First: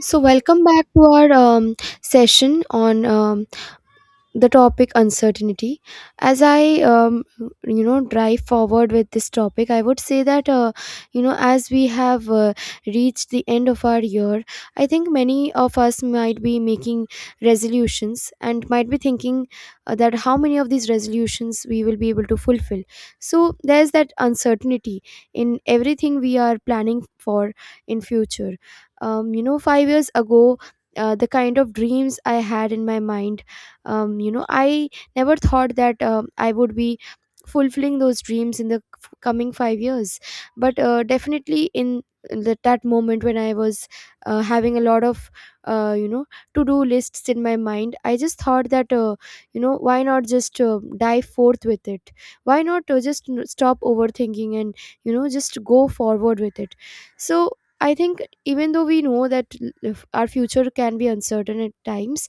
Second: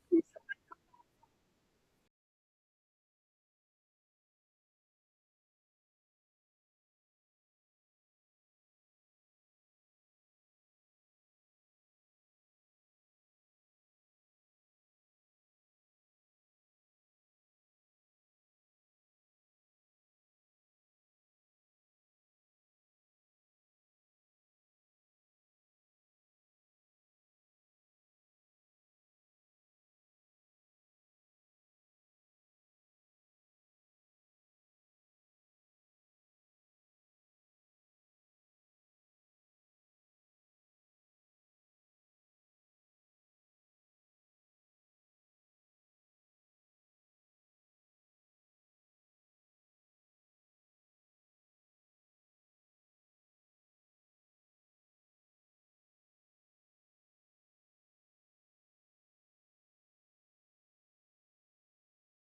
Welcome back to our session on the topic uncertainty. As I drive forward with this topic, I would say that as we have reached the end of our year, I think many of us might be making resolutions and might be thinking that how many of these resolutions we will be able to fulfill. So there's that uncertainty in everything we are planning for in future. 5 years ago, the kind of dreams I had in my mind, I never thought that I would be fulfilling those dreams in the coming 5 years. But definitely in that moment when I was having a lot of uh, you know to do lists in my mind, I just thought that why not just dive forth with it? Why not stop overthinking and just go forward with it? So I think even though we know that if our future can be uncertain at times,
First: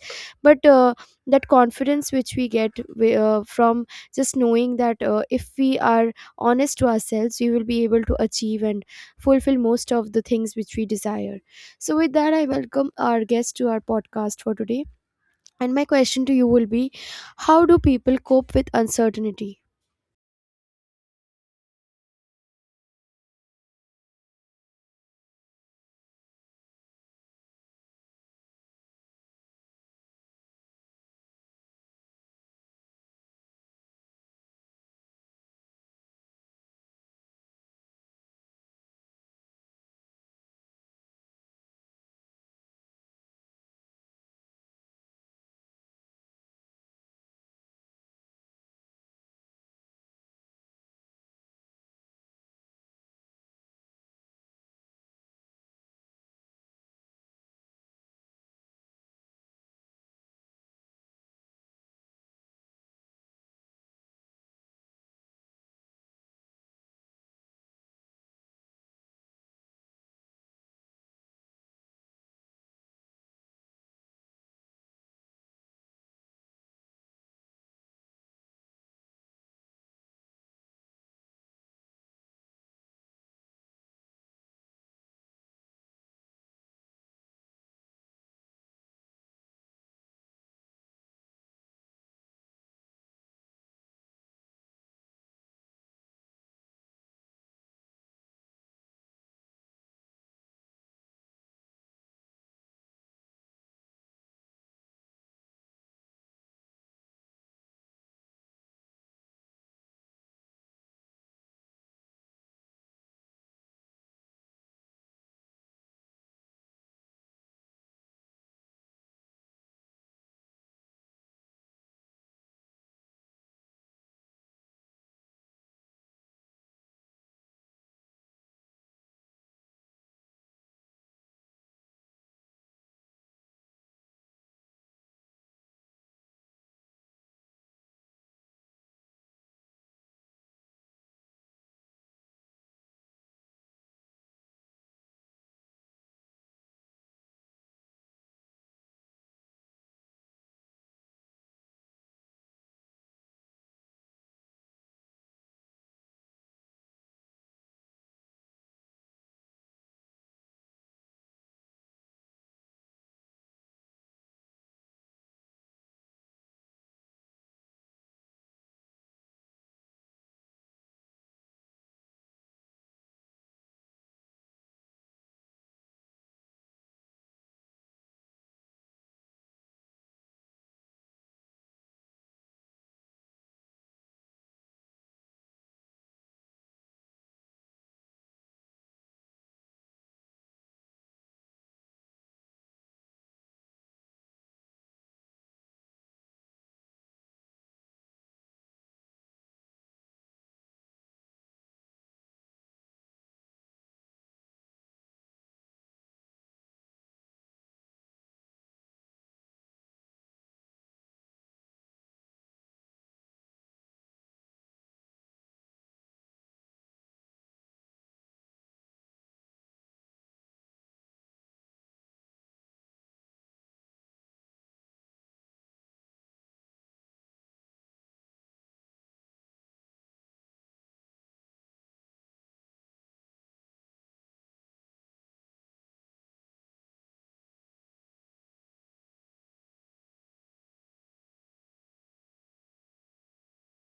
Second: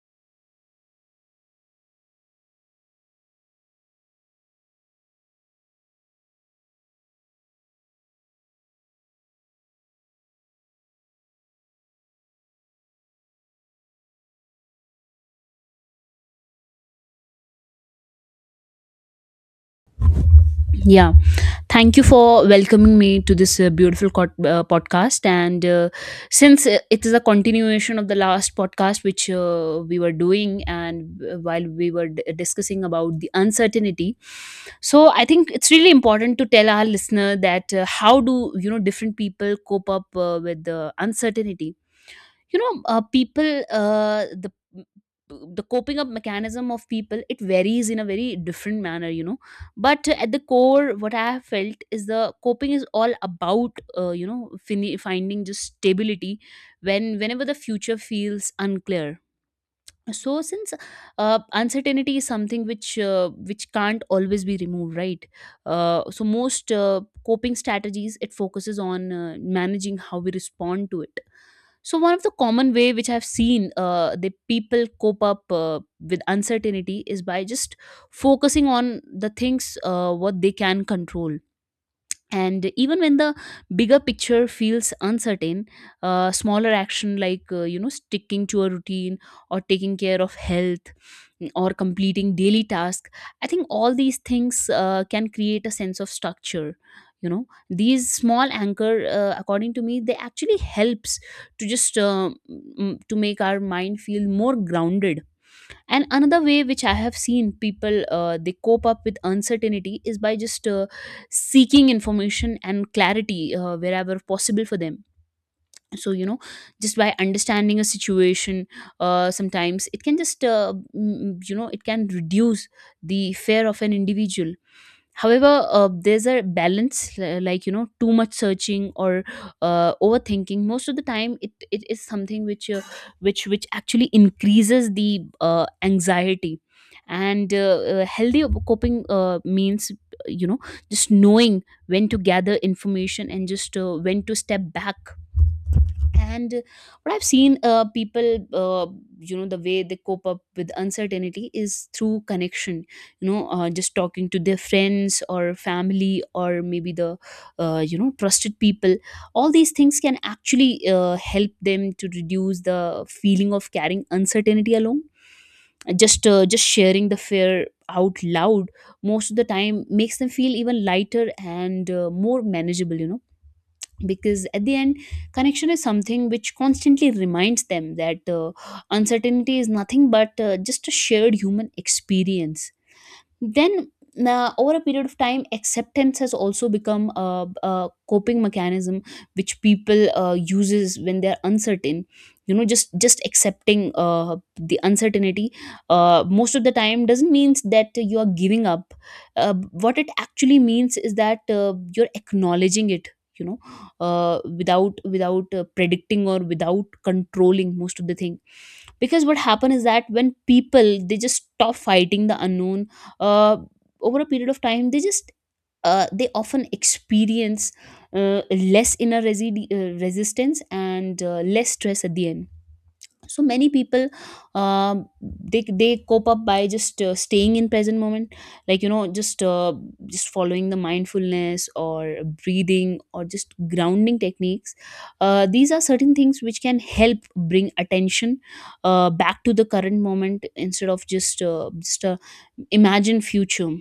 but that confidence which we get from just knowing that if we are honest to ourselves, we will be able to achieve and fulfill most of the things which we desire. So with that, I welcome our guest to our podcast for today, and my question to you will be: how do people cope with uncertainty? Yeah, thank you for welcoming me to this beautiful podcast. And since It is a continuation of the last podcast which we were doing, and while we were discussing about the uncertainty, so I think it's really important to tell our listener that how do you know different people cope up with the uncertainty. You know people the The coping up mechanism of people, it varies in a very different manner, you know, but at the core what I have felt is the coping is all about finding just stability whenever the future feels unclear. So since uncertainty is something which can't always be removed, right? So most coping strategies, it focuses on managing how we respond to it. So one of the common way which I've seen the people cope up with uncertainty is by just focusing on the things what they can control. And even when the bigger picture feels uncertain, smaller action like you know, sticking to a routine, or taking care of health, or completing daily task, I think all these things can create a sense of structure. You know, these small anchor, according to me, they actually helps to just to make our mind feel more grounded. And another way which I have seen people they cope up with uncertainty is by just seeking information and clarity wherever possible for them. So you know, just by understanding a situation, sometimes it can just you know, it can reduce the fear of an individual. However there's a balance, like you know, too much searching or overthinking, most of the time it is something which which actually increases the anxiety. And healthy coping means, you know, just knowing when to gather information and just when to step back. And what I've seen, people, you know, the way they cope up with uncertainty is through connection. You know, just talking to their friends or family, or maybe the you know, trusted people, all these things can actually help them to reduce the feeling of carrying uncertainty alone. Just sharing the fear out loud most of the time makes them feel even lighter and more manageable, you know, because at the end connection is something which constantly reminds them that uncertainty is nothing but just a shared human experience. Now over a period of time, acceptance has also become a coping mechanism which people uses when they're uncertain. You know, just accepting the uncertainty most of the time doesn't mean that you are giving up. What it actually means is that you're acknowledging it. You know, without predicting or without controlling most of the thing, because what happens is that when people, they just stop fighting the unknown, uh, over a period of time they just they often experience uh, less inner resistance and less stress at the end. So many people um they cope up by just staying in present moment, like you know, just following the mindfulness, or breathing, or just grounding techniques. These are certain things which can help bring attention back to the current moment instead of just just a imagined future.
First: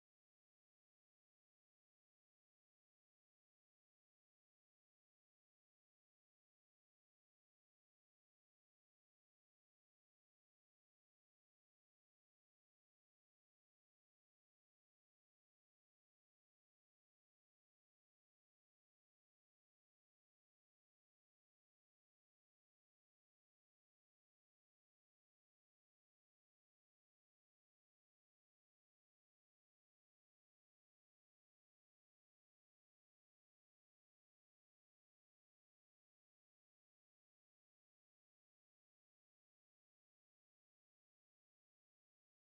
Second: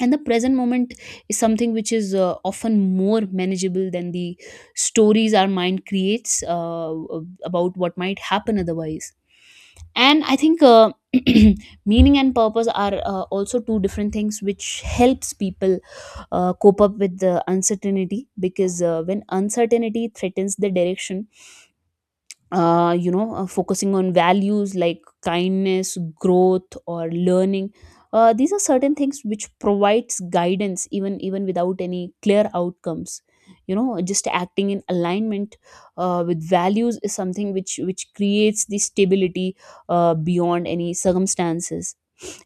And the present moment is something which is often more manageable than the stories our mind creates about what might happen otherwise. And I think meaning and purpose are also two different things which helps people cope up with the uncertainty, because when uncertainty threatens the direction, focusing on values like kindness, growth, or learning. These are certain things which provides guidance even without any clear outcomes. You know, just acting in alignment with values is something which creates the stability beyond any circumstances.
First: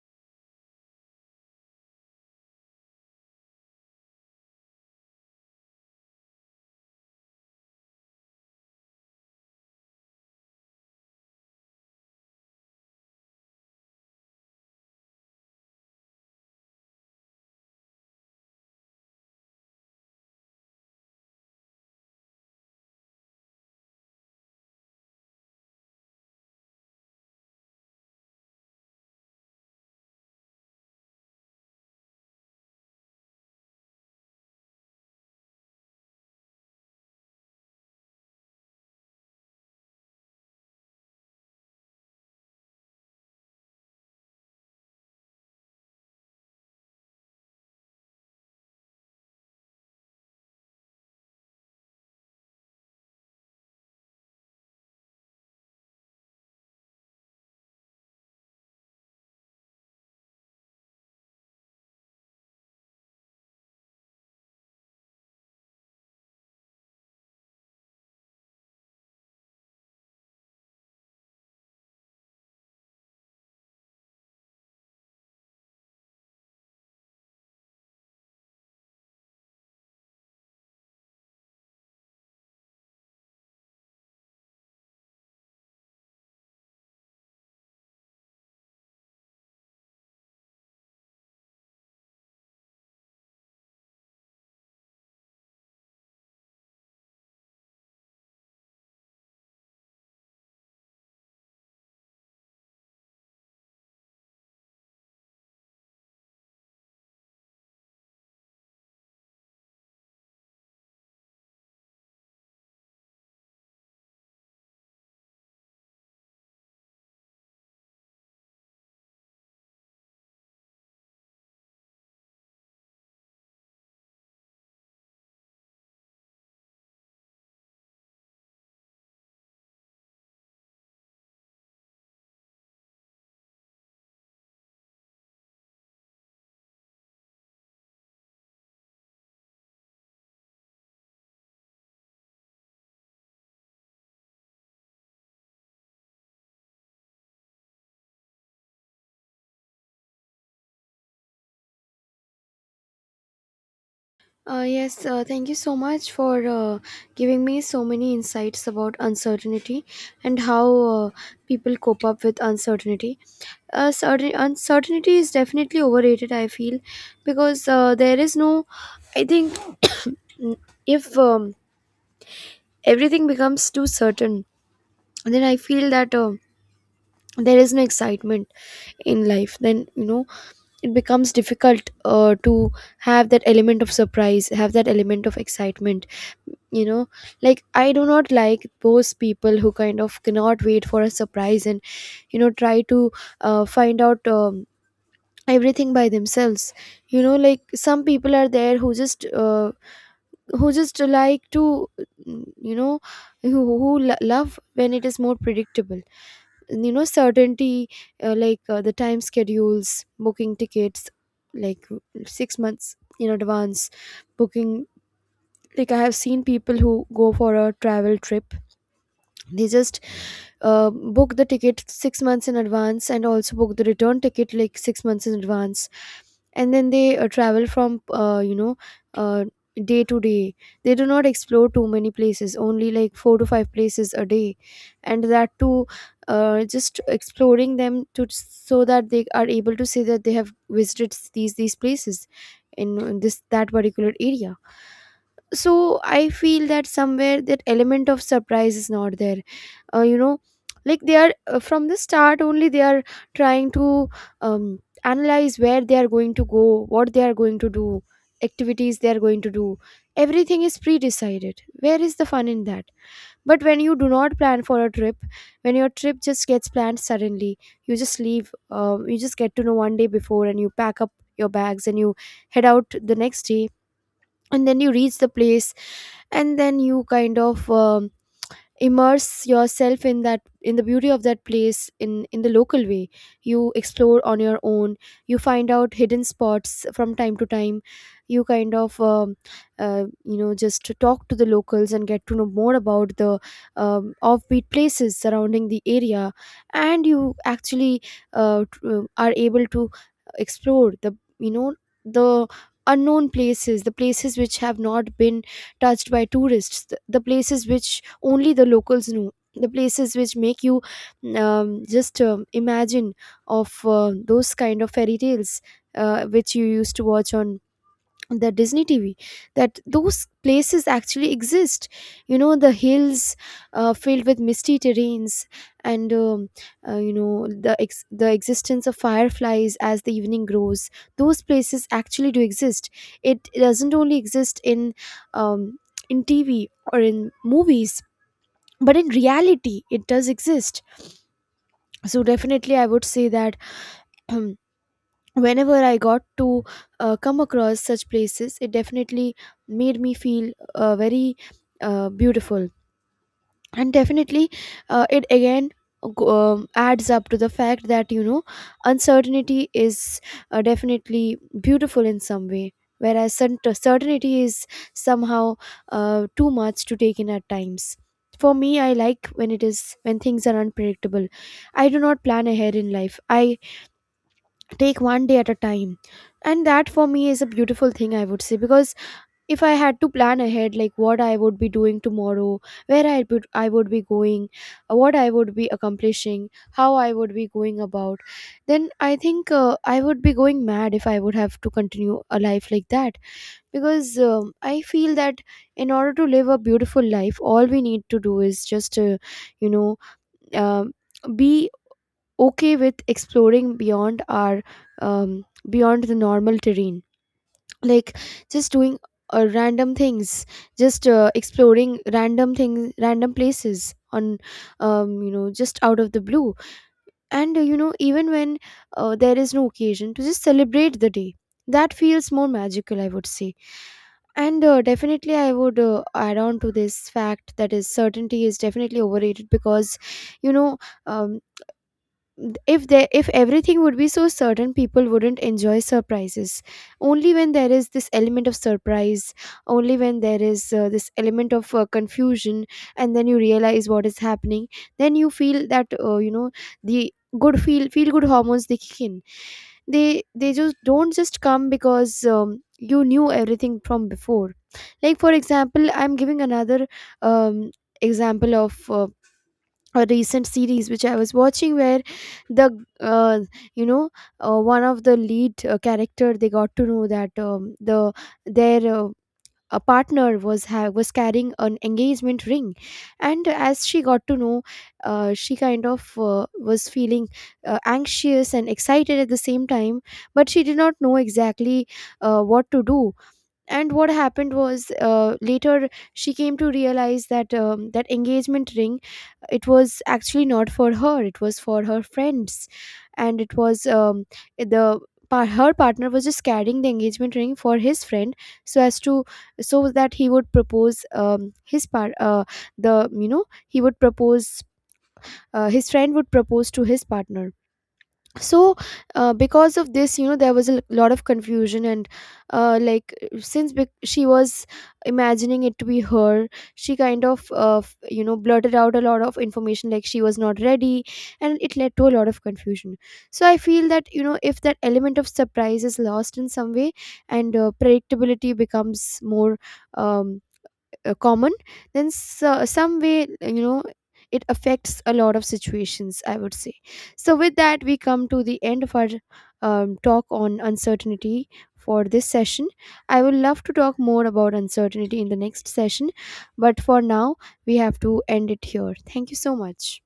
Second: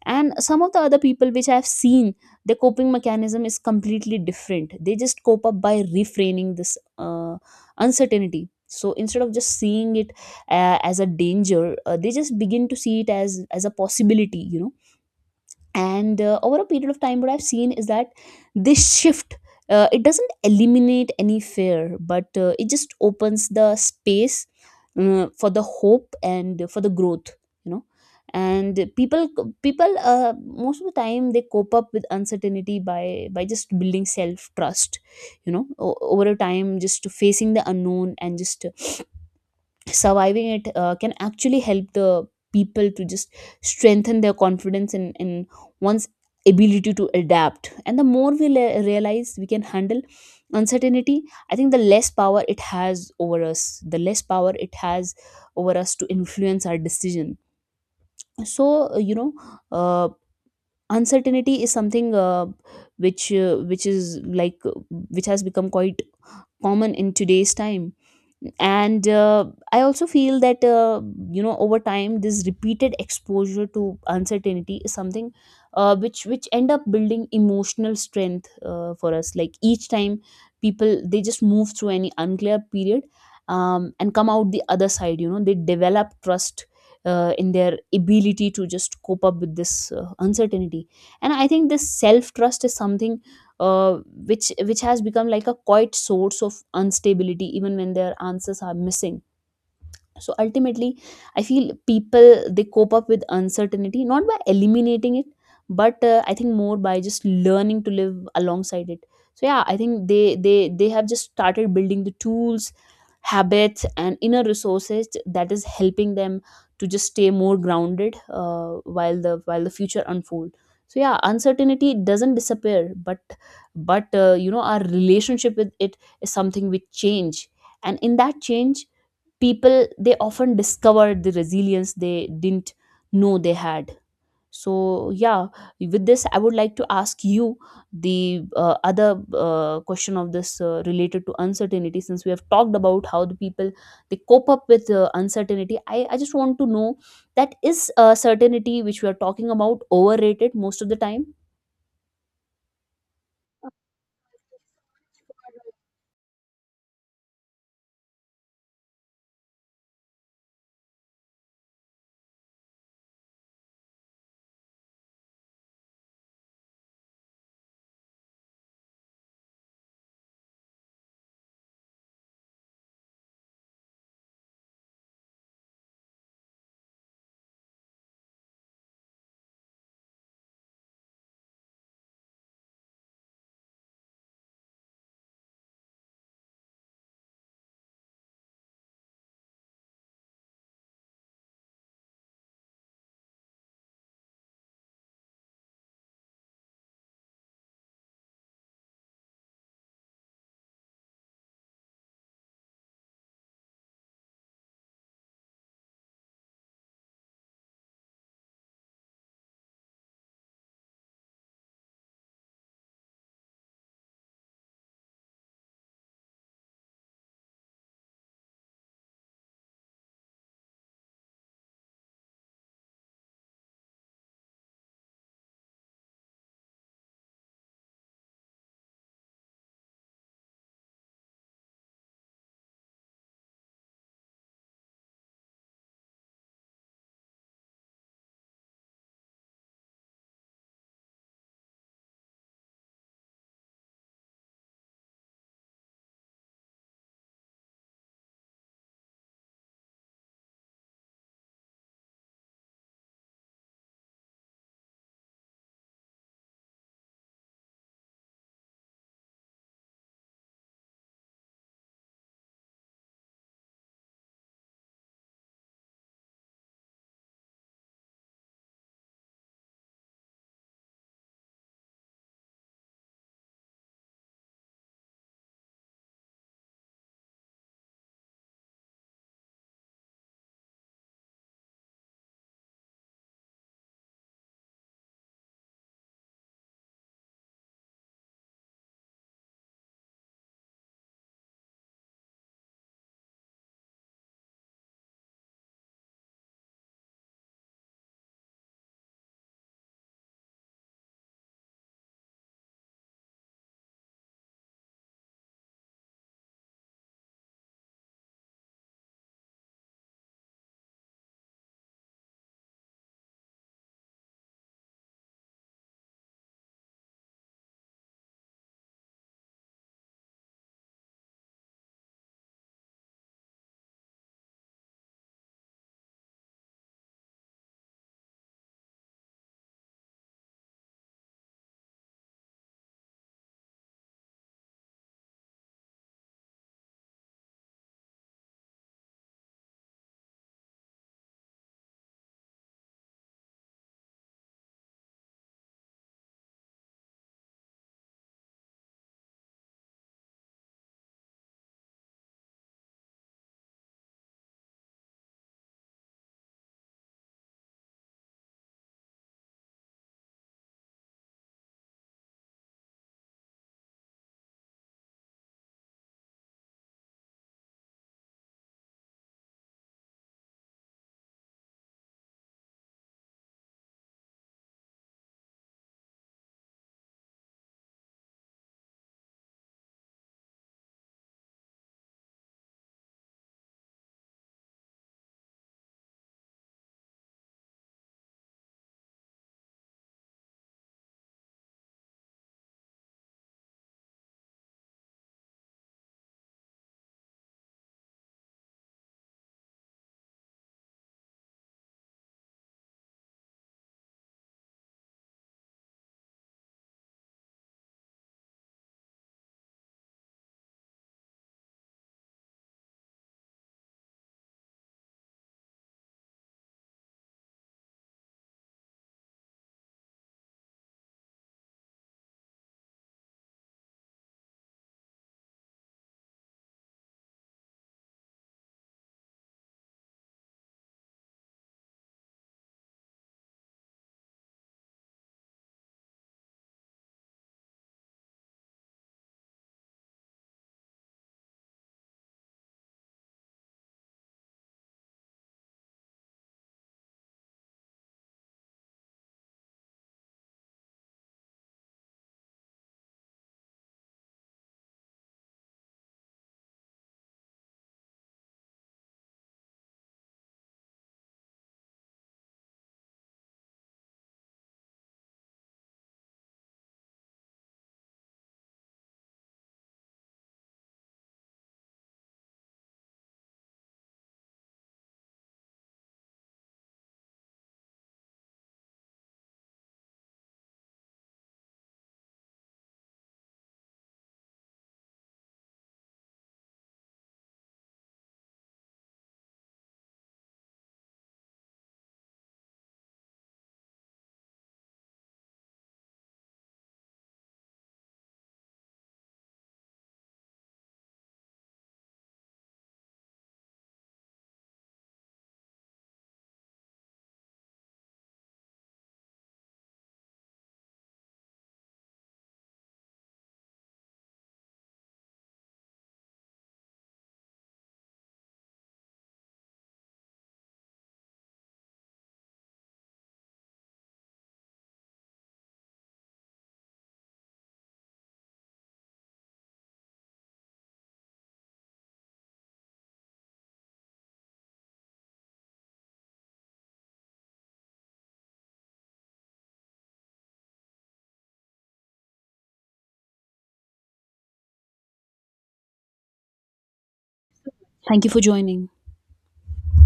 And some of the other people which I've seen, their coping mechanism is completely different. They just cope up by refraining this uncertainty. So instead of just seeing it as a danger, they just begin to see it as a possibility, you know. And over a period of time, what I've seen is that this shift, it doesn't eliminate any fear, but it just opens the space for the hope and for the growth, you know. And people most of the time they cope up with uncertainty by just building self trust. You know, over a time, just facing the unknown and just surviving it can actually help the people to just strengthen their confidence in one's ability to adapt. And the more we realize we can handle uncertainty, I think the less power it has over us, the less power it has over us to influence our decision. So you know uh, uncertainty is something which which is like which has become quite common in today's time. And I also feel that you know, over time this repeated exposure to uncertainty is something which end up building emotional strength for us. Like each time people, they just move through any unclear period, and come out the other side, you know, they develop trust in their ability to just cope up with this uncertainty. And I think this self trust is something uh, which has become like a quiet source of instability even when their answers are missing. So ultimately I feel people, they cope up with uncertainty not by eliminating it, but I think more by just learning to live alongside it. So yeah, I think they have just started building the tools, habits, and inner resources that is helping them to just stay more grounded while the future unfold. So yeah, uncertainty doesn't disappear, but you know, our relationship with it is something we change. And in that change, people, they often discover the resilience they didn't know they had. So yeah, with this I would like to ask you the other question of this related to uncertainty. Since we have talked about how the people they cope up with uncertainty, I just want to know that is certainty which we are talking about overrated most of the time? Yes, thank you so much for giving me so many insights about uncertainty and how people cope up with uncertainty. Uncertainty is definitely overrated, I feel, because there is no, I think, n- if everything becomes too certain, then I feel that. There is no excitement in life. Then you know It becomes difficult to have that element of surprise, have that element of excitement, you know like I do not like those people who kind of cannot wait for a surprise and try to find out everything by themselves. Like, some people are there who just like to mm, you know who love when it is more predictable, certainty. Like the time schedules, booking tickets like 6 months in advance, booking, like I have seen people who go for a travel trip. They just book the ticket 6 months in advance, and also book the return ticket like 6 months in advance. And then they travel from uh, day to day. They do not explore too many places, only like four to five places a day, and that too just exploring them to so that they are able to say that they have visited these places in this that particular area. So I feel that somewhere that element of surprise is not there, uh, you know like they are from the start only, they are trying to um, analyze where they are going to go, what they are going to do, activities they are going to do. Everything is pre-decided. Where is the fun in that? But when you do not plan for a trip, when your trip just gets planned suddenly, you just leave, you just get to know one day before and you pack up your bags and you head out the next day. And then you reach the place, and then you kind of immerse yourself in that in the beauty of that place in the local way you explore on your own you find out hidden spots from time to time you kind of just talk to the locals and get to know more about the offbeat places surrounding the area. And you actually are able to explore the, the unknown places, the places which have not been touched by tourists, the places which only the locals know, the places which make you just imagine of those kind of fairy tales which you used to watch on the Disney TV, that those places actually exist. You know, the hills filled with misty terrains, and the the existence of fireflies as the evening grows. Those places actually do exist. It doesn't only exist um, in TV or in movies, but in reality it does exist. So definitely I would say that whenever I got to come across such places, it definitely made me feel very beautiful. And definitely it again adds up to the fact that uncertainty is definitely beautiful in some way, whereas certainty is somehow too much to take in at times. For me, I like when it is, when things are unpredictable. I do not plan ahead in life. I take one day at a time, and that for me is a beautiful thing, I would say, because if I had to plan ahead like what I would be doing tomorrow, where I would be going, what I would be accomplishing, how I would be going about, then I think I would be going mad if I would have to continue a life like that. Because I feel that in order to live a beautiful life, all we need to do is just you know um be okay with exploring beyond our beyond the normal terrain. Like just doing random things, just exploring random things, random places on, just out of the blue. And even when there is no occasion to just celebrate the day, that feels more magical, I would say. And definitely I would add on to this fact that is certainty is definitely overrated, because you know um, if there, if everything would be so certain, people wouldn't enjoy surprises. Only when there is this element of surprise, only when there is this element of confusion, and then you realize what is happening, then you feel that the good feel good hormones, they kick in. They just don't just come because you knew everything from before. Like, for example, I'm giving another um example of a recent series which I was watching, where the uh, you know one of the lead character, they got to know that the their a partner was was carrying an engagement ring. And as she got to know, she kind of was feeling anxious and excited at the same time, but she did not know exactly what to do. And what happened was, later she came to realize that that engagement ring, it was actually not for her, it was for her friends. And it was eh, the her partner was just carrying the engagement ring for his friend, so as to, so that he would propose his part the you know he would propose, his friend would propose to his partner. So because of this, there was a lot of confusion, and like since she was imagining it to be her, she kind of blurted out a lot of information, like she was not ready, and it led to a lot of confusion. So I feel that if that element of surprise is lost in some way, and predictability becomes more um, common, then some way, it affects a lot of situations, I would say. So with that, we come to the end of our talk on uncertainty for this session. I would love to talk more about uncertainty in the next session, but for now we have to Thank you for end it joining. here. Thank you so much.